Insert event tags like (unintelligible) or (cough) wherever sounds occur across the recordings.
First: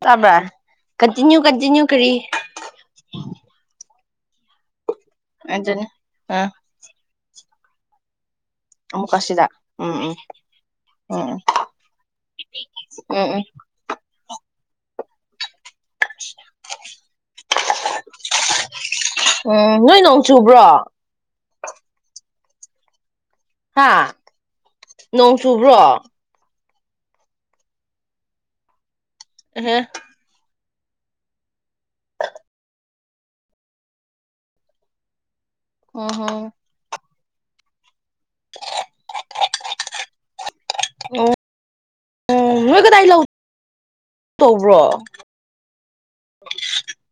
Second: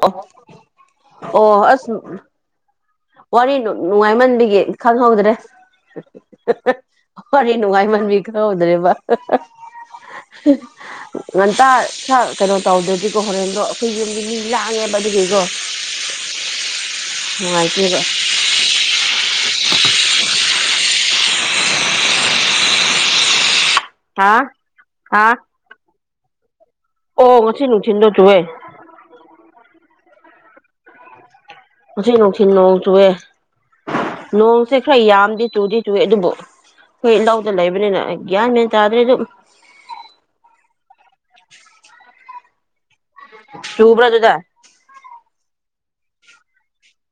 ꯑꯣ ꯇꯕ꯭ꯔ continue continue ꯀꯔꯤ ꯋꯥꯔꯤꯅꯣ ꯅꯨꯡꯉꯥꯏꯃꯟꯕꯒꯤ ꯈꯪꯍꯧꯗ꯭ꯔꯦ ꯑꯗꯨꯅꯤ ꯎꯝ ꯐꯔꯦ ꯅꯨꯡꯉꯥꯏꯃꯟꯕꯒꯤ ꯀꯩꯍꯧꯗ꯭ꯔꯦꯕ ꯑꯃꯨꯛꯀ ꯁꯤꯗ ꯎꯝ ꯎꯝ ꯎꯝ ꯉꯟꯇꯥ ꯁꯥ ꯀꯩꯅꯣ ꯎꯝ ꯇꯧꯗ꯭ꯔꯗꯤꯀꯣ ꯎꯝ ꯎꯝ ꯍꯣꯔꯦꯟꯗꯣ ꯑꯩꯈꯣꯏ ꯌꯨꯝꯒꯤ ꯃꯤ ꯂꯥꯡꯉꯦ ꯃꯗꯤꯕꯤꯩꯀꯣ (unintelligible) ꯎꯝ ꯅꯣꯏ ꯅꯣꯡ ꯆꯨꯕ꯭ꯔꯣ ꯍꯥ ꯍꯥ ꯅꯣꯡ ꯆꯨꯕ꯭ꯔꯣ ꯑꯣ ꯉꯆ ꯅ ꯊꯤꯟꯟꯗꯣ ꯇꯨꯋꯦ ꯍꯍꯦ ꯁꯤ ꯅꯨꯡꯁꯤ ꯅꯣꯡ ꯆꯨꯑꯦ ꯅꯣꯡꯁꯦ ꯈꯔ ꯌꯥꯝꯗꯤ ꯇꯨꯗꯤ ꯇꯨꯋꯦ ꯑꯗꯨꯕꯣ ꯎꯝꯍꯨꯝ ꯑꯩꯈꯣꯏ ꯂꯧꯗ ꯂꯩꯕꯅꯤꯅ ꯒ꯭ꯌꯥꯟ ꯃꯦꯟ ꯇꯥꯗ꯭ꯔꯦ ꯑꯗꯨꯝ ꯑꯣ ꯑꯣ ꯀꯗꯥꯏ ꯂꯧꯅ ꯆꯨꯕ꯭ꯔꯥ ꯑꯗꯨꯗ ꯇꯧꯕ꯭ꯔꯣ ꯑ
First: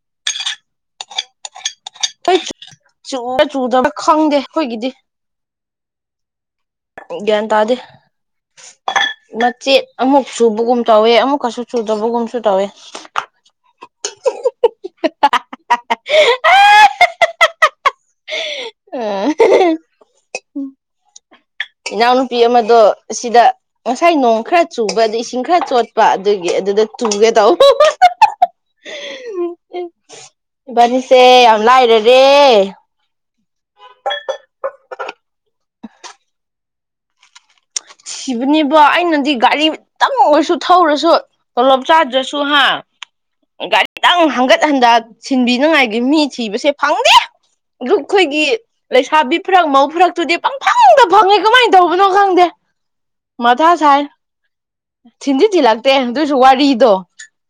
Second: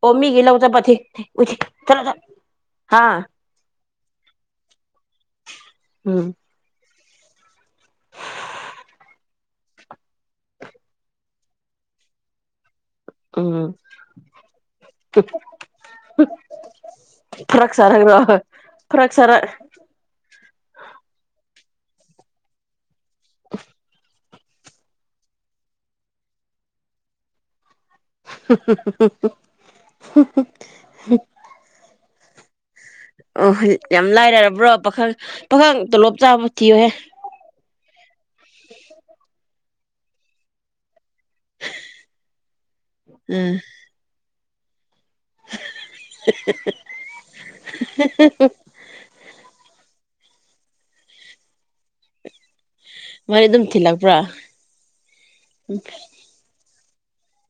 ꯑꯣ ꯃꯤ ꯦꯂ ꯍꯧꯗ ꯄꯊꯤ ꯑꯩꯣꯏ ꯆ ꯆꯨꯗꯅ ꯈꯪꯗꯦ ꯑꯩꯈꯣꯏꯒꯤꯗꯤ ꯎꯝ ꯌꯦ ꯇꯗꯦ ꯃꯆꯦꯠ ꯑꯃꯨꯛ ꯁꯨꯕꯒꯨꯝ ꯇꯧꯋꯦ ꯑꯃꯨꯛꯀꯁꯨ ꯁꯨꯗꯕꯒꯨꯝꯁꯨ ꯇꯧꯋꯦ ꯎꯝ ꯐꯔ ꯁꯔꯦꯡ ꯑ ꯏꯅꯥꯎꯅꯨꯄꯤ ꯑꯃꯗꯣ ꯁꯤꯗ ꯉꯁꯥꯏ ꯅꯣꯡ ꯈꯔ ꯆꯨꯕ ꯑꯗ ꯏꯁꯤꯡ ꯈꯔ ꯆꯣꯠꯄ ꯑꯗꯨꯒꯤ ꯑꯗꯨꯗ ꯆꯨꯒꯦ ꯇꯧꯕ ꯏꯕꯥꯅꯤꯁꯦ ꯌꯥꯝ ꯂꯥꯏꯔꯔꯦ ꯑꯣꯣꯏ ꯌꯥꯝ ꯂꯥꯏꯔꯔꯕ꯭ꯔꯣ ꯄꯥꯈꯪ ꯄꯥꯈꯪ ꯇꯣꯂꯣꯞ ꯆꯥꯕ ꯊꯤꯌꯨꯍꯦ ꯁꯤꯕꯅꯦꯕꯣ ꯑꯩꯅꯗꯤ ꯒꯥꯔꯤ ꯇꯝꯃ ꯑꯣꯏꯔꯁꯨ ꯊꯧꯔꯁꯨ ꯇꯣꯂꯣꯞ ꯆꯥꯗ꯭ꯔꯁꯨ ꯍꯥ ꯎꯝ ꯒꯥꯔꯤꯗꯪ ꯍꯒꯠ ꯑꯗ ꯁꯤꯟꯕꯤꯅꯉꯥꯏꯒꯤ ꯃꯤ ꯊꯤꯕꯁꯦ ꯐꯪꯗꯦ ꯑꯗꯨ ꯑꯩꯈꯣꯏꯒꯤ ꯂꯩꯁꯥꯕꯤ ꯐꯨꯔꯛ ꯃꯧ ꯐꯨꯔꯛ ꯇꯨꯗꯤ ꯄꯪ ꯐꯪꯗ ꯐꯪꯉꯦ ꯀꯃꯥꯏꯅ ꯇꯧꯕꯅꯣ ꯈꯪꯗꯦ ꯃꯥꯗꯤ ꯑꯗꯨꯝ ꯃꯊꯥ ꯁꯥꯏ ꯊꯤꯜꯂꯛꯄ꯭ꯔꯥ ꯊꯤꯟꯖꯤꯟ ꯊꯤꯜꯂꯛꯇꯦ ꯑꯗꯨꯏꯁꯨ ꯋꯥꯔꯤꯗꯣ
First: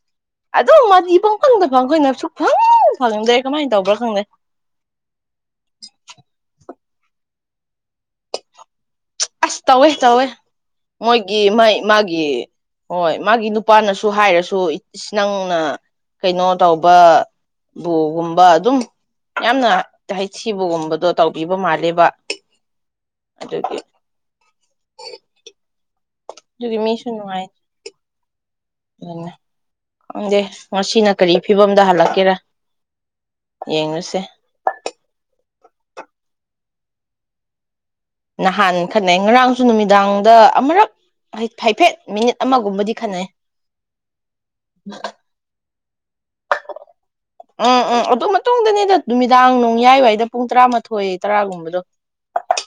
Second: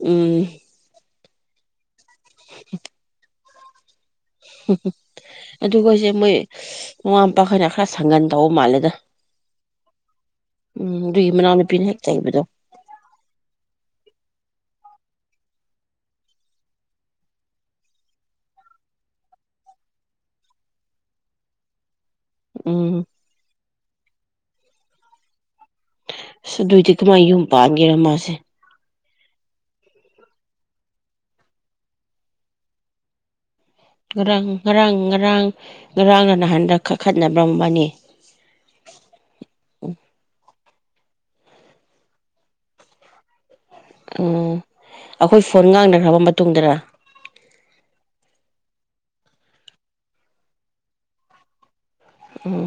ꯎꯝ ꯑꯗꯨꯝ ꯀꯗ ꯐꯪꯈꯣꯏꯅ ꯁꯨ ꯐꯜ ꯐꯜꯗ ꯀꯃꯥꯏꯅ ꯇꯧꯕ꯭ꯔꯥ ꯈꯪꯗꯦ ꯑꯗꯨꯒꯣꯏꯁꯦ ꯃꯣꯏ ꯃꯃꯥ ꯃꯄꯥꯈꯅ ꯈꯔ ꯁꯪꯒꯟ ꯇꯧꯕ ꯃꯥꯜꯂꯦꯗ ꯑꯁ ꯇꯧꯋꯦ ꯇꯧꯋꯦ ꯎꯝ ꯑꯗꯨꯒꯤ ꯃꯣꯏꯒꯤ ꯃꯩ ꯃꯅꯥꯎꯅꯨꯄꯤꯅ ꯍꯦꯛ ꯃꯥꯒꯤ ꯆꯩꯕꯗꯣ ꯍꯣꯏ ꯃꯥꯒꯤ ꯅꯨꯄꯥꯅꯁꯨ ꯍꯥꯏꯔꯁꯨ ꯁꯨ ꯅꯪꯅ ꯀꯩꯅꯣ ꯇꯧꯕ ꯕꯨꯒꯨꯝꯕ ꯑꯗꯨꯝ ꯌꯥꯝꯅ ꯍꯩꯊꯤꯕꯒꯨꯝꯕꯗꯣ ꯇꯧꯕꯤꯕ ꯃꯥꯜꯂꯦꯕ ꯎꯝ ꯑꯆꯥ ꯑ ꯑꯁ ꯑꯗꯨꯒꯤ ꯑꯗꯨꯑꯣꯏꯗꯤ ꯀꯃꯥꯏꯅ ꯌꯨꯝ ꯄꯥꯟꯒꯦꯔ ꯃꯥꯁꯦ ꯑꯗꯨ ꯈꯪꯗꯦ ꯉꯁꯤꯅ ꯀꯔꯤ ꯐꯤꯕꯝꯗ ꯍꯜꯂꯛꯀꯦꯔꯥ ꯌꯦꯡꯉꯨꯁꯦ ꯔꯪ ꯔꯪ ꯔꯪ ꯉꯔꯥꯡꯒ ꯅꯍꯥꯟꯗ ꯀꯛꯈꯠꯅꯔꯝꯕꯅꯤ ꯅꯍꯥꯟ ꯈꯠꯅꯩ ꯉꯔꯥꯡꯁꯨ ꯅꯨꯃꯤꯗꯥꯡꯗ ꯑꯃꯨꯔꯛ ꯍꯥꯏꯐꯦꯠ ꯃꯤꯅꯤꯠ ꯑꯃꯒꯨꯝꯕꯗꯤ ꯈꯟꯅꯅꯩ ꯎꯝ ꯑꯩꯈꯣꯏ ꯐꯣꯟ ꯉꯥꯡꯅꯈ꯭ꯔꯕ ꯃꯇꯨꯡꯗꯔ ꯎꯝ ꯎꯝ ꯑꯣꯗ ꯃ ꯃꯇꯨꯡꯗꯅꯤꯗ ꯅꯨꯃꯤꯗꯥꯡ ꯣꯡꯌꯥꯏꯋꯥꯏꯗ ꯄꯨꯡ ꯇꯔꯥꯃꯥꯊꯣꯏ ꯇꯔꯥꯒꯨꯝꯕꯗꯣ ꯎꯝ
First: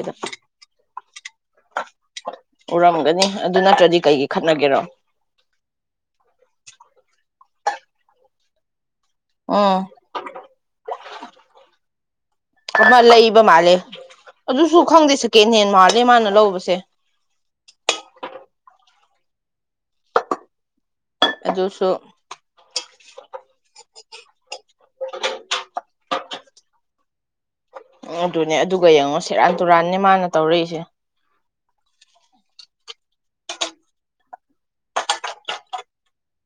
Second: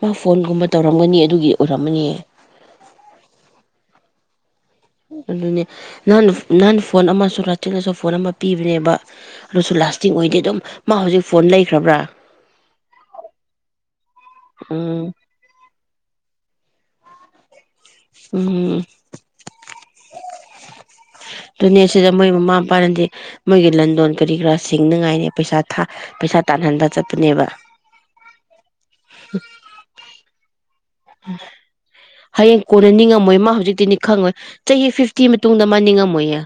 ꯃꯥ ꯐꯣꯟꯒꯨꯝꯕ ꯇꯧꯔꯝꯒꯅꯤ ꯑꯗꯨꯒꯤ ꯑꯣꯏꯔꯝꯃꯅꯤ ꯎꯔꯝꯒꯅꯤ ꯑꯗꯨ ꯅꯠꯇ꯭ꯔꯗꯤ ꯀꯩꯒꯤ ꯈ ꯑꯗꯨꯅꯦ ꯅ ꯅꯥꯟ ꯐꯣꯟ ꯑꯃꯁꯨ ꯆꯤꯟꯅꯁꯨ ꯐꯣꯟ ꯑꯃ ꯄꯤꯕꯅꯦꯕ ꯑꯗꯨꯁꯨ ꯎꯝ ꯂꯥꯁꯇꯤꯡ ꯑꯣꯏꯗꯦ ꯑꯗꯨꯝ ꯃꯥ ꯍꯧꯖꯤꯛ ꯐꯣꯟ ꯂꯩꯈ꯭ꯔꯕ꯭ꯔꯥ ꯑꯃ ꯂꯩꯕ ꯃꯥꯜꯂꯦ ꯑꯗꯨꯁꯨ ꯎꯝ ꯈꯪꯗꯦ ꯁꯦꯀꯦꯟ ꯍꯦꯟ ꯃꯥꯜꯂꯦ ꯃꯥꯅ ꯂꯧꯕꯁꯦ ꯎꯝ ꯑꯗꯨꯅꯦ ꯑꯗꯨꯁꯨ ꯁꯤꯗ ꯃꯣꯏ ꯃꯃꯥ ꯃꯄꯥꯅꯗꯤ ꯃꯣꯏꯒꯤ ꯂꯟꯗꯣꯟ ꯀꯔꯤ ꯀꯔꯥ ꯁꯤꯡꯅꯉꯥꯏꯅꯤ ꯄꯩꯁꯥ ꯊꯥ ꯄꯩꯁꯥ ꯇꯥꯟꯍꯟꯕ ꯆꯠꯇꯄꯅꯦꯕ ꯎ ꯑꯗꯨꯅꯦ ꯑꯗꯨꯒ ꯌꯦꯡꯉꯣ ꯁꯦꯔꯥꯟ ꯇꯨꯔꯥꯟꯅꯦ ꯃꯥꯅ ꯇꯧꯔꯛꯏꯁꯦ ꯍꯌꯦꯡ ꯀꯣꯟꯅ ꯅꯤꯡꯉꯝꯃꯣꯏ ꯃꯥ ꯍꯧꯖꯤꯛꯇꯤꯅꯤ ꯈꯪꯉꯣꯏ ꯆꯍꯤ ꯐꯤꯐꯇꯤ ꯃꯇꯨꯡꯗ ꯃꯥ ꯅꯤꯡꯉꯝꯃꯣꯏꯌꯦ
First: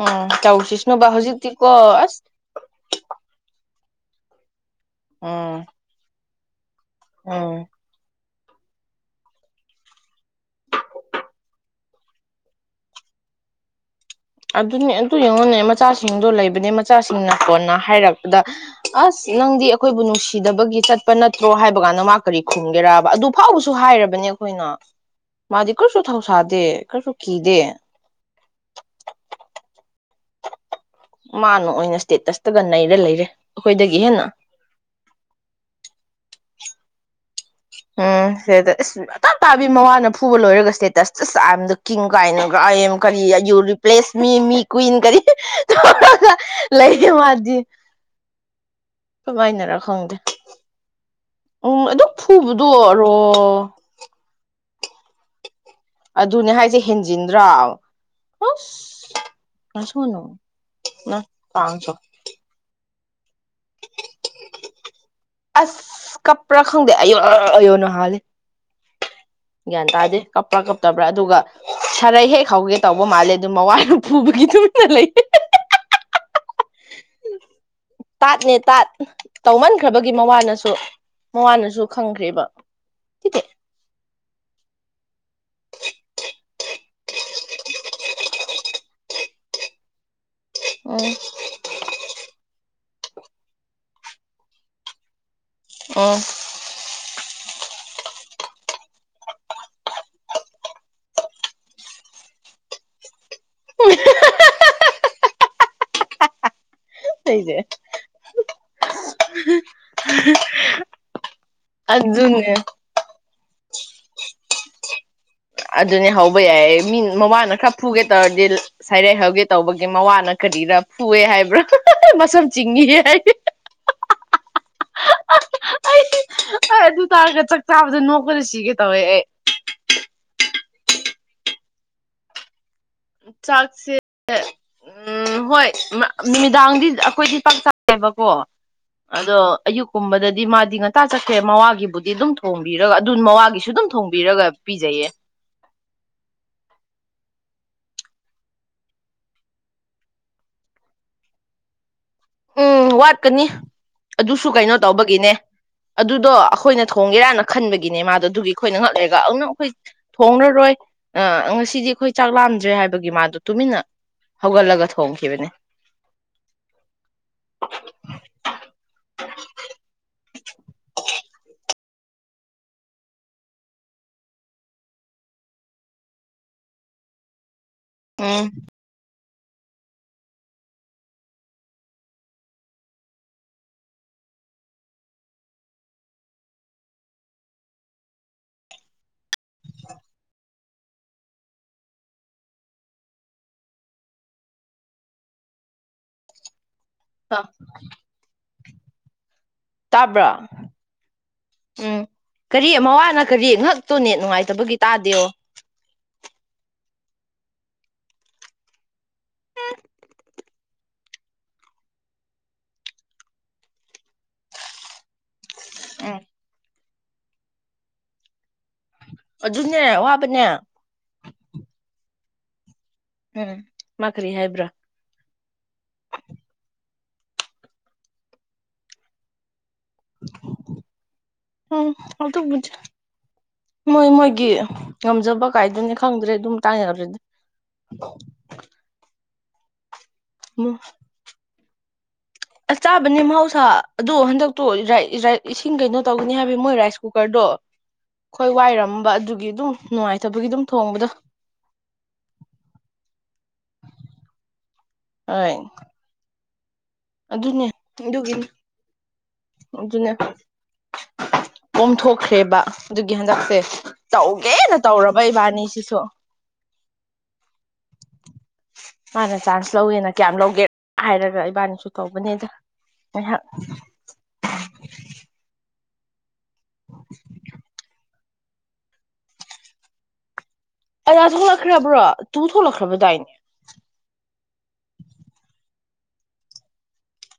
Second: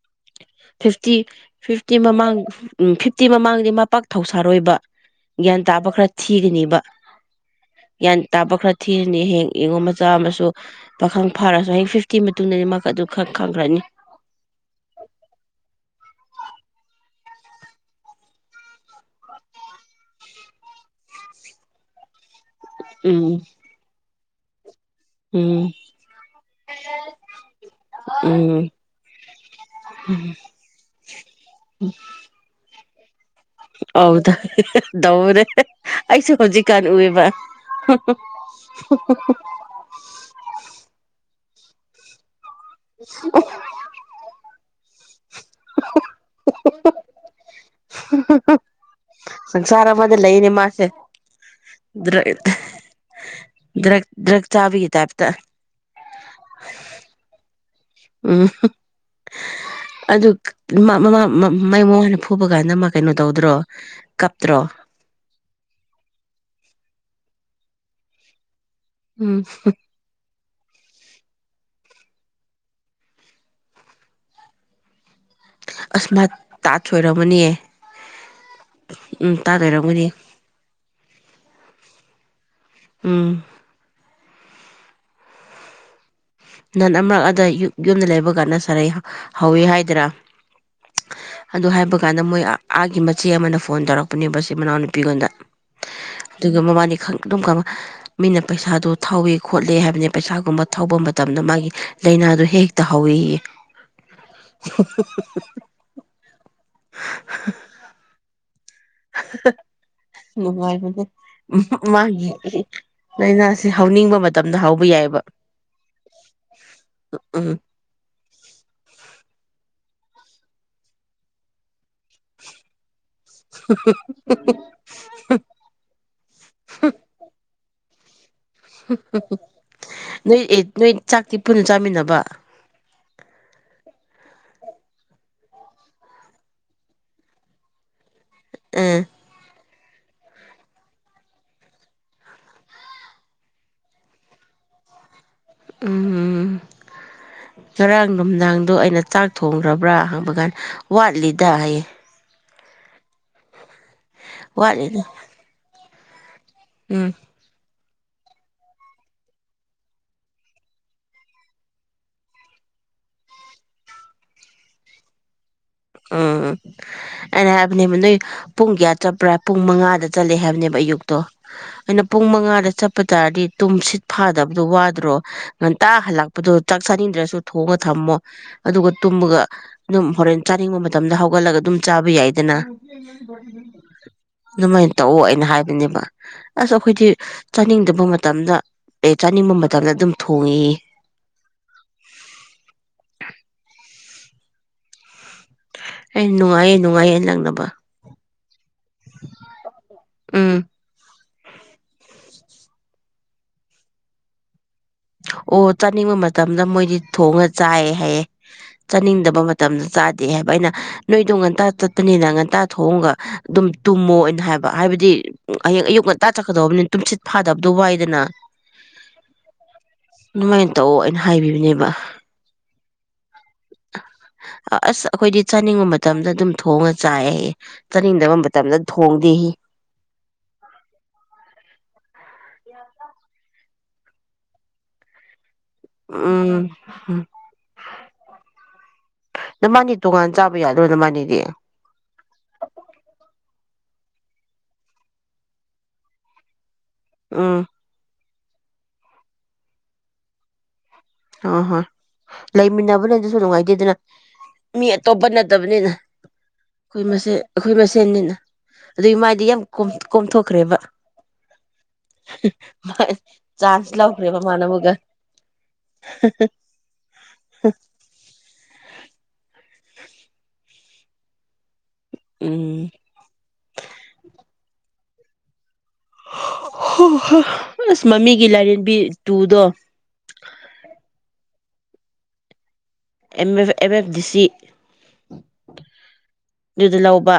ꯎꯝ ꯇꯧꯁꯤꯁꯅꯨꯕ ꯐꯤꯐꯇꯤ ꯍꯧꯖꯤꯛꯇꯤꯀꯣ ꯐꯤꯐꯇꯤ ꯑꯁ ꯃꯃꯥꯡ ꯎꯝ ꯐꯤꯐꯇꯤ ꯃꯃꯥꯡꯗꯤ ꯄꯥꯛ ꯊꯧꯁꯥꯔꯣꯏꯕ ꯎꯝ ꯟ ꯇꯥꯕꯈ꯭ꯔ ꯊꯤꯒꯅꯦꯕ ꯎꯝ ꯇꯥꯕ ꯊꯤꯔꯅꯤ ꯍꯌꯦ ꯌꯦꯡꯉꯣ ꯃꯆꯥ ꯑꯃꯁꯨ ꯄꯥꯈꯪ ꯐꯥꯔꯁꯨ ꯍꯌꯦꯡ ꯐꯤꯐꯇꯤ ꯃꯇꯨꯡꯗꯅꯤ ꯃꯥꯛ ꯑꯗꯨ ꯈ ꯈꯪꯈ꯭ꯔꯅꯤ ꯑꯗꯨꯅꯦ ꯑꯗꯨ ꯌꯦꯡꯉꯣꯅꯦ ꯃꯆꯥꯁꯤꯡꯗꯣ ꯂꯩꯕꯅꯦ ꯃꯆꯥꯁꯤꯡꯅ ꯍꯣꯟꯅ ꯍꯥꯏꯔꯛꯄꯗ ꯑꯁ ꯅꯪꯗꯤ ꯑꯩꯈꯣꯏꯕꯨ ꯅꯨꯡꯁꯤꯗꯕꯒꯤ ꯆꯠꯄ ꯅꯠꯇ꯭ꯔꯣ ꯍꯥꯏꯕꯀꯥꯟꯗ ꯃꯥ ꯀꯔꯤ ꯈꯨꯝꯒꯦꯔꯕ ꯑꯗꯨ ꯎꯝ ꯐꯥꯎꯕꯁꯨ ꯍꯥꯏꯔꯕꯅꯦ ꯑꯩꯈꯣꯏꯅ ꯃꯥꯗꯤ ꯎꯝ ꯀꯔꯤꯁꯨ ꯊꯧꯁꯥꯗꯦ ꯀꯔꯤꯁꯨ ꯀꯤꯗꯦ ꯎꯝ ꯃꯥꯅꯣ ꯑꯣꯏꯅ ꯏꯁꯇꯦꯇꯁꯇ ꯅꯩꯅꯔ ꯂꯩꯔꯦ ꯑꯩꯈꯣꯏꯗꯒꯤ ꯍꯦꯟꯅ ꯍꯥꯎꯗ ꯗꯧ꯭ꯔꯦ ꯑꯁꯨ ꯍꯧꯖꯤꯛ ꯀꯔꯨꯦꯕ ꯎꯝ ꯁꯤꯗ ꯏꯁꯁ ꯑ ꯇꯥꯕꯤ ꯃꯋꯥꯅ ꯐꯨꯕ ꯂꯣꯏꯔꯒ ꯏꯁꯇꯦꯇꯁ ꯑꯁ ꯑꯥꯗ ꯀ ꯀꯥꯏꯅ ꯥꯏ ꯀꯔꯤꯨ ꯔꯤꯄ꯭ꯂꯦꯁ ꯃꯤ ꯃꯤ ꯀꯨꯋꯟ ꯀꯔꯤ ꯇ ꯂꯩꯒ ꯃꯥꯗꯤ ꯀꯃꯥꯏꯅꯔ ꯁꯪꯁꯥꯔ ꯑꯃꯗ ꯈꯪꯗꯦ ꯂꯩꯅꯦ ꯃꯥꯁꯦ ꯎꯝ ꯑꯗꯨꯣ ꯗ꯭ꯔꯛ ꯐꯨꯕꯗꯣ ꯑꯣꯏꯔꯣ ꯆꯥꯕꯤꯒꯤ ꯇꯦꯞꯇ ꯑꯗꯨꯅꯦ ꯍꯥꯏꯁꯦ ꯍꯦꯟꯖꯤꯟꯗ꯭ꯔ ꯎꯝ ꯉꯁꯨꯅꯨ ꯑꯗꯨꯃ ꯅꯪ ꯃꯥꯏ ꯀꯥꯡꯁꯨ ꯃꯉꯅ ꯐꯨꯕ ꯀꯥꯟꯗ ꯑꯃ ꯀꯩꯅꯣ ꯇꯧꯗ꯭ꯔꯣ ꯀꯞꯇ꯭ꯔꯣ ꯑꯁ ꯀꯄꯔ ꯈꯪꯗꯦ ꯑꯌ ꯑꯌꯣ ꯅꯍꯂꯦ ꯎꯝ ꯟ ꯇꯥꯖꯦ ꯀꯞꯄ꯭ꯔꯥ ꯀꯞꯇꯕ꯭ꯔꯥ ꯑꯗꯨꯒ ꯁꯔꯩ ꯍꯦꯛ ꯍꯧꯒꯦ ꯇꯧꯕ ꯃꯥꯜꯂꯦ ꯑꯗꯨꯝ ꯃꯋꯥꯅ ꯐꯨꯕꯒꯤꯗꯨꯃꯠꯇ ꯂꯩ ꯑꯁꯃ ꯇꯥ ꯊꯣꯏꯔꯝꯃꯅꯤꯌꯦ꯫ ꯇꯥꯠꯅꯦ ꯇꯥꯠ ꯑꯣꯏꯔꯝꯒꯅꯤ ꯇꯧꯃꯟꯈ꯭ꯔꯕꯒꯤ ꯃꯋꯥꯅꯁꯨ ꯃꯋꯥꯅꯁꯨ ꯈꯪꯈ꯭ꯔꯦꯕ ꯁꯤꯗꯤ ꯎꯝ ꯅꯟ ꯑꯃꯛ ꯑꯗ ꯌꯛ ꯌꯨꯝꯗ ꯂꯩꯕ ꯀꯥꯟꯅ ꯁꯥꯔ ꯍꯧꯋꯤ ꯍꯥꯏꯗꯔꯥ ꯎꯝ ꯑꯗꯨ ꯍꯥꯏꯕ ꯀꯥꯟꯗ ꯃꯣꯏ ꯑꯥꯒꯤ ꯃꯆꯦ ꯑꯃꯅ ꯐꯣꯟ ꯇꯧꯔꯛ ꯄꯨꯅꯦꯕꯕꯁꯤ ꯃꯅꯥꯎ ꯅꯨꯄꯤꯒꯣꯟꯗ ꯎꯝ ꯑꯗꯨꯒ ꯃꯃꯥꯅꯤ ꯈ ꯑꯗꯨꯝ ꯀꯪ ꯃꯤꯅ ꯄꯩꯁꯥꯗꯨ ꯊꯥꯎꯋ ꯈꯣꯠꯂꯤ ꯍꯥꯏꯕꯅꯤ ꯄꯩꯁꯥꯒꯨꯝꯕ ꯊꯥꯎꯧꯕ ꯃꯇꯝ ꯃꯇꯝꯗ ꯃꯥꯒꯤ ꯂꯥꯏꯅꯥꯗ ꯍꯦꯛꯇ ꯍꯧꯋꯌꯦ (unintelligible) (unintelligible) ꯑꯩꯩꯁꯦ ꯅꯨꯡꯉꯥꯏꯕꯅꯦ ꯃꯥꯒꯤ ꯑꯗꯨꯅꯦ ꯂꯥꯏꯅꯥ ꯁꯤ ꯍꯧꯅꯤꯡꯕ ꯃꯇꯝꯗ ꯍꯧꯕ ꯌꯥꯏꯑꯕ ꯑꯗꯨꯅꯦ ꯍꯧꯕ ꯌꯥꯏꯌꯦ ꯃꯤ ꯃꯕꯥꯅ ꯎꯝ ꯈꯔ ꯐꯨꯒꯦ ꯇꯧꯔꯗꯤ ꯁꯥꯏꯔꯩ ꯍꯧꯒꯦ ꯇꯧꯕꯒꯤ ꯃꯋꯥꯅ ꯀꯔꯤꯔ ꯐꯨꯑꯦ ꯍꯥꯏꯕ꯭ꯔꯥ ꯃꯁꯝ ꯆꯤꯡꯏ ꯑꯗꯨ ꯇꯥꯔꯒ ꯆꯥꯛ ꯆꯥꯕ ꯅꯣ ꯁꯤꯒꯦ ꯇꯋꯦ ꯅꯣꯏ ꯑꯦ ꯅꯣꯏ ꯆꯥꯛꯇꯤ ꯄꯨꯟꯅ ꯆꯥꯃꯤꯟꯅꯕ ꯆꯥꯛꯁꯦ ꯎꯝ ꯍꯣꯏ ꯅꯨꯃꯤꯗꯥꯡꯗꯤ ꯑꯩꯈꯣꯏꯗꯤ ꯄꯪꯆꯥ ꯌꯦꯕꯀꯣ ꯑꯦ ꯑꯗꯣ ꯑꯌꯨꯛꯀꯨꯝꯕꯗꯗꯤ ꯃꯥꯗꯤ ꯉꯟꯇꯥ ꯆꯠꯈ꯭ꯔꯦ ꯃꯋꯥꯒꯤꯕꯨꯗꯤ ꯑꯗꯨꯝ ꯊꯣꯡꯕꯤꯔꯒ ꯑꯗꯨ ꯃꯋꯥꯒꯤꯁꯨ ꯑꯗꯨꯝ ꯊꯣꯡꯕꯤꯔꯒ ꯄꯤꯖꯩꯌꯦ ꯎꯝ ꯉꯔꯥꯡ ꯅꯨꯡꯗꯥꯡꯗꯣ ꯑꯩꯅ ꯆꯥꯛ ꯊꯣꯡꯈ꯭ꯔꯕ꯭ꯔꯥ ꯍꯪꯕ ꯀꯥꯟꯗ ꯋꯥꯠꯂꯤꯗ ꯍꯥꯏꯌꯦ ꯎꯝ ꯋꯥꯠꯀꯅꯤ ꯑꯗꯨꯁꯨ ꯀꯩꯅꯣ ꯋꯥꯠꯂꯤꯗ ꯇꯧꯕꯒꯤꯅꯦ ꯑꯗꯨꯗꯣ ꯑꯩꯈꯣꯏꯅ ꯎꯝ ꯊꯣꯡꯒꯦꯔꯥꯅ ꯈꯟꯕꯒꯤ ꯒꯤꯅꯦ ꯃꯥꯗꯣ ꯑꯗꯨꯒꯤ ꯑꯩꯈꯣꯏꯅ ꯉꯛ ꯂꯩꯔꯒ ꯑꯗꯨ ꯅꯪ ꯑꯩꯈꯣꯏ ꯊꯣꯡꯔꯔꯣꯏ ꯑ ꯉꯁꯤꯗꯤ ꯑꯩꯈꯣꯏ ꯆꯥꯛ ꯂꯥꯝꯗ꯭ꯔꯦ ꯍꯥꯏꯕꯒꯤ ꯃꯥꯗꯣ ꯇꯨꯃꯤꯟꯅ ꯍꯧꯒꯠꯂꯒ ꯊꯣꯡꯈꯤꯕꯅꯦ ꯎꯝ ꯑꯩꯅ ꯍꯥꯏꯕꯅꯦꯕ ꯅꯣꯏ ꯄꯨꯡ ꯀꯌꯥ ꯆꯠꯄ꯭ꯔꯥ ꯄꯨꯡ ꯃꯉꯥꯗ ꯆꯠꯂꯦ ꯍꯥꯏꯕꯅꯦꯕ ꯑꯌꯨꯛꯇꯣ ꯑꯩꯅ ꯄꯨꯡ ꯃꯉꯥꯗ ꯆꯠꯄ ꯇꯥꯔꯗꯤ ꯇꯨꯝ ꯁꯤꯠ ꯐꯥꯗꯕꯗꯣ ꯋꯥꯗ꯭ꯔꯣ ꯉꯟꯇꯥ ꯍꯜꯂꯛꯄꯗꯣ ꯆꯥꯛ ꯆꯥꯅꯤꯡꯗ꯭ꯔꯁꯨ ꯊꯣꯡꯉ ꯊꯝꯃꯣ ꯎꯝ ꯑꯗꯨꯒ ꯇꯨꯝꯃꯒ ꯑꯗꯨꯝ ꯍꯣꯔꯦꯟ ꯆꯥꯅꯤꯡꯕ ꯃꯇꯝꯗ ꯍꯧꯒꯠꯂꯒ ꯑꯗꯨꯝ ꯆꯥꯕ ꯌꯥꯏꯗꯅ ꯑꯗꯨꯃꯥꯏꯅ ꯇꯧꯑꯣ ꯑꯩꯅ ꯍꯥꯏꯕꯅꯦꯕ ꯑꯁ ꯑꯩꯈꯣꯏꯗꯤ ꯆꯥꯅꯤꯡꯗꯕ ꯃꯇꯝꯗ ꯆꯥꯅꯤꯡꯕ ꯃꯇꯝꯗ ꯑꯗꯨꯝ ꯊꯣꯡꯉꯦꯌꯦ ꯑꯩꯅ ꯅꯨꯡꯉꯥꯏꯌꯦ ꯅꯨꯡꯉꯥꯏꯌꯦ ꯂꯛꯅꯕ ꯇꯥꯕ꯭ꯔꯣ ꯎꯝ ꯎꯝ ꯀꯔꯤ ꯃꯋꯥꯅ ꯀꯔꯤ ꯉꯍꯥꯛꯇꯣ ꯅꯦꯠ ꯅꯨꯡꯉꯥꯏꯇꯕꯒꯤ ꯇꯥꯗꯦꯣ ꯑꯣ ꯆꯥꯅꯤꯡꯕ ꯃꯇꯝꯗ ꯃꯣꯏꯗꯤ ꯊꯣꯡꯉ ꯆꯥꯏꯌꯦ ꯍꯥꯏꯌꯦ ꯆꯥꯅꯤꯡꯗꯕ ꯃꯇꯝꯗ ꯆꯥꯗꯦ ꯍꯥꯏꯕ ꯑꯩꯅ ꯅꯣꯏꯗꯣ ꯉꯟꯇꯥ ꯆꯠꯄꯅꯤꯅ ꯉꯟꯇꯥ ꯊꯣꯡꯒ ꯑꯗꯨꯝ ꯇꯨꯝꯃꯣꯅ ꯍꯥꯏꯕ ꯍꯥꯏꯕꯗꯤ ꯍꯌꯦꯡ ꯑꯌꯨꯛ ꯎꯝ ꯉꯟꯇꯥ ꯆꯠꯀꯗꯧꯕꯅꯤ ꯇꯨꯝꯁꯤꯠ ꯐꯥꯗꯕꯗꯣ ꯋꯥꯏꯗꯅ ꯑꯗꯨꯅꯦ ꯋꯥꯕꯅꯦ ꯑꯗꯨꯃꯥꯏꯅ ꯇꯧ ꯑꯩꯅ ꯍꯥꯏꯕꯤꯕꯅꯦꯕ ꯎꯝ ꯃꯥ ꯀꯔꯤ ꯍꯥꯏꯕ꯭ꯔꯥ ꯑꯁ ꯑꯩꯈꯣꯏꯗꯤ ꯆꯥꯅꯤꯡꯕ ꯃꯇꯝꯗ ꯑꯗꯨꯝ ꯊꯣꯡꯉ ꯆꯥꯏ ꯆꯥꯅꯤꯡꯗꯕ ꯃꯇꯝꯗ ꯊꯣꯡꯗꯦꯌꯦ (unintelligible) ꯑꯗꯨꯕꯨꯗꯤ ꯃꯣꯏ ꯃꯣꯏꯒꯤ ꯉꯝꯖꯕ ꯀꯥꯏꯗꯨꯅꯤ ꯈꯪꯗ꯭ꯔꯦ ꯑꯗꯨ ꯎꯝ ꯃꯇꯥꯡ ꯌꯎꯔꯗꯤ ꯎꯝ ꯅꯕꯅꯤ ꯇꯣꯉꯥꯟ ꯆꯥꯕ ꯌꯥꯗꯔꯣ ꯅꯕꯅꯤꯗꯤ ꯆꯥꯕꯅꯤ ꯃꯍꯧꯁꯥ ꯑꯗꯣ ꯍꯟꯗꯛꯇꯣ ꯏꯁꯤꯡ ꯀꯩꯅꯣ ꯇꯧꯒꯅꯤ ꯍꯥꯏꯕ ꯃꯣꯏ ꯔꯥꯏꯁ ꯀꯨꯀꯔꯗꯣ ꯎꯝ ꯑꯩꯈꯣꯏ ꯋꯥꯏꯔꯝꯕ ꯑꯗꯨꯒꯤ ꯑꯗꯨꯝ ꯅꯨꯡꯉꯥꯏꯇꯕꯒꯤ ꯑꯗꯨꯝ ꯊꯣꯡꯕꯗꯣ ꯑ ꯍꯣꯏ ꯂꯩꯃꯤꯟꯅꯕꯅꯦ ꯑꯗꯨꯁꯨ ꯅꯨꯡꯉꯥꯏꯇꯦꯗꯅ ꯃꯤ ꯑꯇꯣꯞꯄ ꯍꯣꯏ ꯅꯠꯇꯕꯅꯤꯅ ꯑꯩꯈꯣꯏ ꯃꯁꯦꯟ ꯑꯗꯨꯅꯦ ꯑꯩꯈꯣꯏ ꯃꯁꯦꯟꯅꯤꯅ ꯑꯗꯨꯒꯤꯅꯤ ꯑꯗꯨꯒꯤ ꯃꯥꯏꯗꯤ ꯌꯥꯝ ꯑꯗꯨꯅꯦ ꯀꯣꯝꯊꯣꯛꯈ꯭ꯔꯦꯕ ꯑꯣꯝꯊꯣꯛꯈ꯭ꯔꯦꯕ ꯑꯗꯨꯒꯤ ꯍꯟꯗꯛꯁꯦ ꯆꯥꯟꯁ ꯂꯧꯈ꯭ꯔꯦꯕ ꯃꯥꯅ ꯑꯃꯨꯛꯒ ꯝꯅꯥ ꯆꯥꯟꯆ ꯂꯧꯒꯦꯅ ꯀꯌꯥꯝ ꯍꯥꯏꯔ ꯏꯕꯥꯅꯤ ꯁ ꯇꯧꯕꯅꯦ ꯑꯗ ꯎꯝ ꯉꯥꯏꯍꯥꯛ (unintelligible) ꯍ ꯍꯣ ꯑꯁ ꯃꯃꯤ ꯑꯩꯒꯤ ꯂꯥꯏꯔꯦꯝꯕꯤ ꯇꯨꯗꯣ (unintelligible) ꯂ꯭ꯔꯣ ꯇꯨꯡ ꯊ ꯑꯦ ꯑꯦꯝ ꯑꯦꯐ ꯗꯤ ꯁꯤ ꯑꯗꯨꯗ ꯂꯧꯕ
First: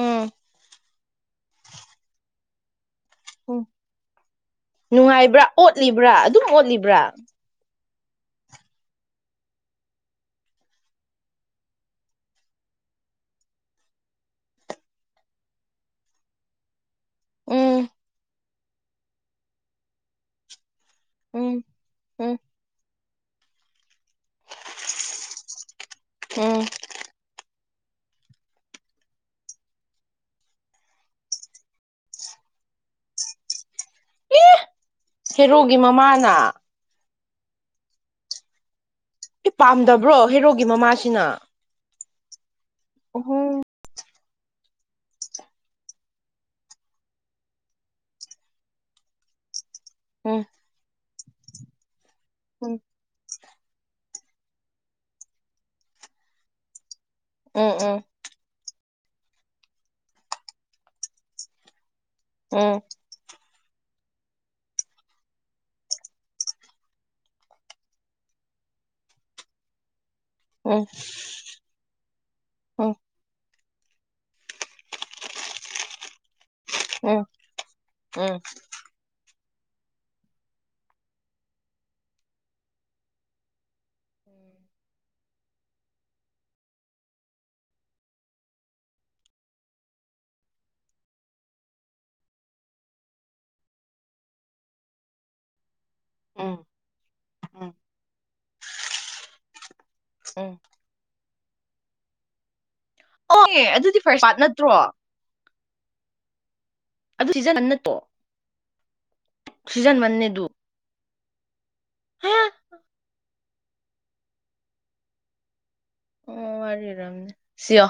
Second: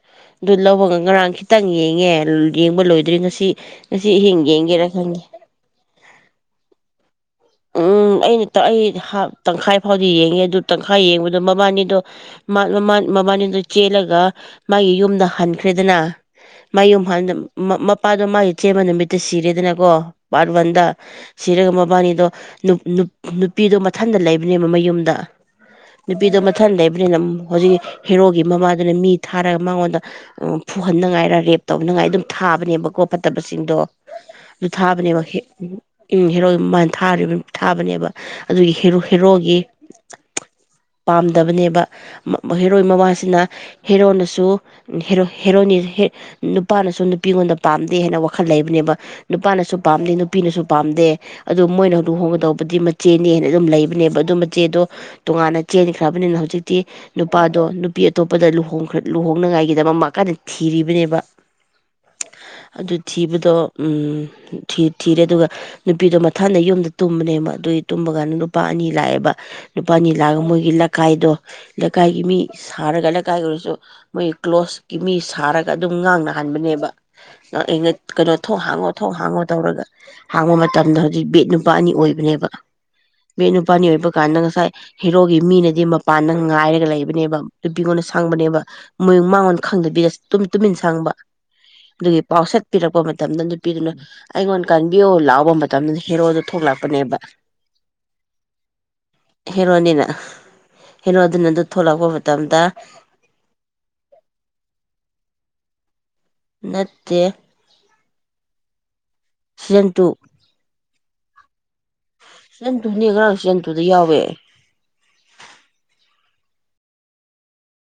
ꯎꯝ ꯑꯗꯨ ꯂꯧꯕꯒ ꯉꯔꯥꯡ ꯈꯤꯇꯪ ꯌꯦꯡꯉꯦ ꯡꯕ ꯂꯣꯏ ꯭ ꯉꯁꯤ ꯎꯝ ꯉꯁꯤ ꯑꯍꯤꯡ ꯌꯦꯡꯒꯦꯔꯥ ꯈꯪꯉꯦ ꯅꯨꯡꯉꯥꯏꯕ꯭ꯔꯥ ꯑꯣꯠꯂꯤꯕ꯭ꯔꯥ ꯑꯗꯨꯝ ꯑꯣꯠꯂꯤꯕ꯭ꯔꯥ ꯎꯝ ꯑꯩꯅ ꯑꯩ ꯇꯪꯈꯥꯏ ꯐꯥꯎꯗꯤ ꯌꯦꯡꯉꯦ ꯑꯗꯨ ꯇꯪꯈꯥꯏ ꯌꯦꯡꯕꯗꯣ ꯃꯕꯥꯅꯤꯗꯣ ꯃꯕꯥꯅꯤꯗꯣ ꯆꯦꯜꯂꯒ ꯃꯥꯒꯤ ꯌꯨꯝꯗ ꯍꯟꯈ꯭ꯔꯦꯗꯅ ꯃꯥ ꯌꯨꯝ ꯎꯝ ꯃꯄꯥꯗꯣ ꯃꯥꯏ ꯆꯦꯕ ꯅꯨꯃꯤꯠꯇ ꯁꯤꯔꯦꯗꯅꯀꯣ ꯄꯥꯔꯠ ꯋꯥꯟꯗ ꯎꯝ ꯁꯤꯔꯪ ꯕꯥꯕꯥꯅꯤꯗ ꯎꯝ ꯅꯨ ꯅꯨꯄꯤꯗ ꯃꯊꯟꯇ ꯂꯩꯕꯅꯦꯕ ꯃꯌꯨꯝꯗ ꯅꯨꯄꯤꯗꯣ ꯎꯝ ꯃꯊꯟ ꯂꯩꯕꯅꯤꯅ ꯍꯧꯖꯤꯛꯀꯤ ꯍꯦꯔꯣꯒꯤ ꯃꯃꯥꯗꯨꯅ ꯃꯤ ꯊꯥꯔꯒ ꯃꯉꯣꯟꯗ ꯎ ꯐꯨꯍꯟꯅꯉꯥꯏꯔ ꯔꯦꯞ ꯇꯧꯅꯉꯥꯏ ꯑꯗꯨꯝ ꯊꯥꯕꯅꯦꯕꯀꯣ ꯐꯠꯇꯕꯁꯤꯡꯗꯣ ꯔꯨꯊꯥꯕꯅꯦꯕ ꯍꯦꯔꯣꯒꯤ ꯎꯝ ꯃꯃꯥꯅ ꯍꯦꯔ ꯊꯥꯕꯅꯦꯕ ꯑꯗꯨꯒꯤ ꯍꯦꯔꯣꯏ ꯑꯦ ꯍꯦꯔꯣꯒꯤ ꯄꯥꯝꯗꯕ꯭ꯔꯣ ꯍꯦꯔꯣꯒꯤ ꯃꯃꯥꯁꯤꯅ ꯄꯥꯝꯗꯕꯅꯦꯕ ꯍꯦꯔꯣꯏ ꯃꯃꯥꯁꯤꯅ ꯎꯝ ꯍꯦꯔꯣꯅ ꯁꯨ ꯍꯦꯔꯣꯅꯤ ꯅꯨꯄꯥꯅꯁꯨ ꯅꯨꯄꯤꯉꯣꯟꯗ ꯄꯥꯝꯗꯦ ꯍꯥꯏꯅ ꯋꯥꯈꯜ ꯂꯩꯕꯅꯦꯕ ꯅꯨꯄꯥꯅꯁꯨ ꯄꯥꯝꯗꯦ ꯎꯝ ꯅꯨꯄꯤꯅꯁꯨ ꯄꯥꯝꯗꯦ ꯑꯣ ꯃꯣꯏꯅ ꯎꯝ ꯂꯨꯍꯣꯡꯒꯗꯧꯕꯗꯤ ꯃꯆꯦꯅꯤꯅ ꯑꯗꯨꯝ ꯂꯩꯕꯅꯦꯕ ꯑꯗꯨꯝꯕ ꯆꯦꯗꯣ ꯇꯣꯉꯥꯟꯅ ꯆꯦꯟꯈ꯭ꯔꯕꯅꯤꯅ ꯍꯧꯖꯤꯛꯇꯤ ꯅꯨꯄꯥꯗꯣ ꯎꯝ ꯅꯨꯄꯤ ꯎꯝ ꯑꯇꯣꯞꯄꯗ ꯂꯨꯍꯣꯡ ꯈꯨꯈꯔ ꯂꯨꯍꯣꯡꯅꯉꯥꯏꯒꯤꯗꯃꯛ ꯃꯥ ꯀꯥꯟꯗ ꯊꯤꯔꯤꯕꯅꯦꯕ ꯎꯝ ꯑꯗꯨ ꯊꯤꯕꯗꯣ ꯎꯝ ꯊꯤ ꯊꯤꯔꯦ ꯑꯗꯨꯒ ꯅꯨꯄꯤꯗꯣ ꯝꯇ ꯊꯟꯗ ꯌꯨꯝꯗ ꯇꯨꯝꯕꯅꯦꯕ ꯑꯗꯨꯏ ꯇꯨꯝꯕ ꯀꯥꯟꯗ ꯅꯨꯨꯄꯥ ꯑꯅꯤ ꯂꯥꯛꯑꯦꯕ ꯅꯨꯄꯥ ꯑꯅꯤ ꯂꯥꯛꯒ ꯃꯣꯏꯒꯤ ꯎꯝ ꯂꯩꯀꯥꯏꯗꯣ ꯂꯩꯀꯥꯏꯒꯤ ꯃꯤ ꯎꯝ ꯁꯥꯔꯒ ꯂꯩꯀꯥꯏ ꯑꯣꯏꯔꯁꯨ ꯃꯣꯏ ꯀ꯭ꯂꯣꯁꯀꯤ ꯃꯤ ꯁꯥꯔꯒ ꯑꯗꯨꯝ ꯉꯥꯡꯅ ꯍꯥꯟꯕꯅꯦꯕ ꯎꯝ ꯉꯥꯑꯩꯅꯠ ꯀꯩꯅꯣ ꯎꯝ ꯊꯣꯡ ꯍꯥꯡꯉꯣ ꯊꯣꯡ ꯍꯥꯡꯉꯣ ꯇꯧꯔꯒ ꯍꯥꯡꯕ ꯃꯇꯝꯗ ꯍꯧ ꯕꯦꯠ ꯅꯨꯄꯥ ꯑꯅꯤ ꯑꯣꯏꯕꯅꯦꯕ ꯕꯦꯠ ꯅꯨꯄꯥ ꯑꯅꯤ ꯑꯣꯏꯕ ꯀꯥꯟꯗ ꯉꯁꯥꯏ ꯍꯦꯔꯣꯒꯤ ꯃꯤꯅꯗꯤ ꯃꯄꯥꯟꯗ ꯉꯥꯏꯔꯒ ꯂꯩꯕꯅꯦꯕ ꯅꯨꯄꯤꯉꯣꯟꯅ ꯁꯡꯕꯅꯦꯕ ꯃꯣꯏꯨꯝ ꯃꯥꯡꯉꯣꯟꯗ ꯈꯡꯗꯕꯤꯗ ꯇꯨꯝ ꯇꯨꯃꯤꯟ ꯁꯡꯕ ꯑꯗꯨꯒꯤ ꯄꯥꯎꯁꯦꯠ ꯄꯤꯔꯛꯄ ꯃꯇꯝꯗ ꯅꯨꯄꯤꯗꯨꯅ ꯑꯩꯉꯣꯟꯗ ꯀꯥꯟꯕꯤꯌꯣ ꯂꯥꯎꯕ ꯃꯇꯝ ꯇꯝꯅꯤ ꯍꯦꯔꯣꯗꯨ ꯊꯣꯛꯂꯛꯄꯅꯦꯕ ꯎꯝ ꯍꯦꯔꯣꯅꯤꯅ ꯎꯝ ꯍꯔꯣ ꯑꯗꯨꯅ ꯑꯗꯨ ꯊꯣꯛꯂꯛꯄ ꯃꯇꯝꯗ ꯑꯣ ꯑꯗꯨꯗꯤ ꯐꯔꯁꯥꯠ ꯅꯠꯇ꯭ꯔꯣ ꯅꯠꯇꯦ ꯑꯗꯨ ꯁꯤꯖ ꯅꯝ ꯅꯠꯇꯣ ꯁꯤꯖꯟ ꯃꯟꯅꯦꯗꯨ ꯁꯟꯇꯨ ꯑꯅꯤ ꯉꯔꯥꯡ ꯁꯟꯇꯨꯗ ꯌꯥꯎꯋꯦ ꯑꯣ ꯋꯥꯔꯤꯔ ꯁꯤꯑꯣ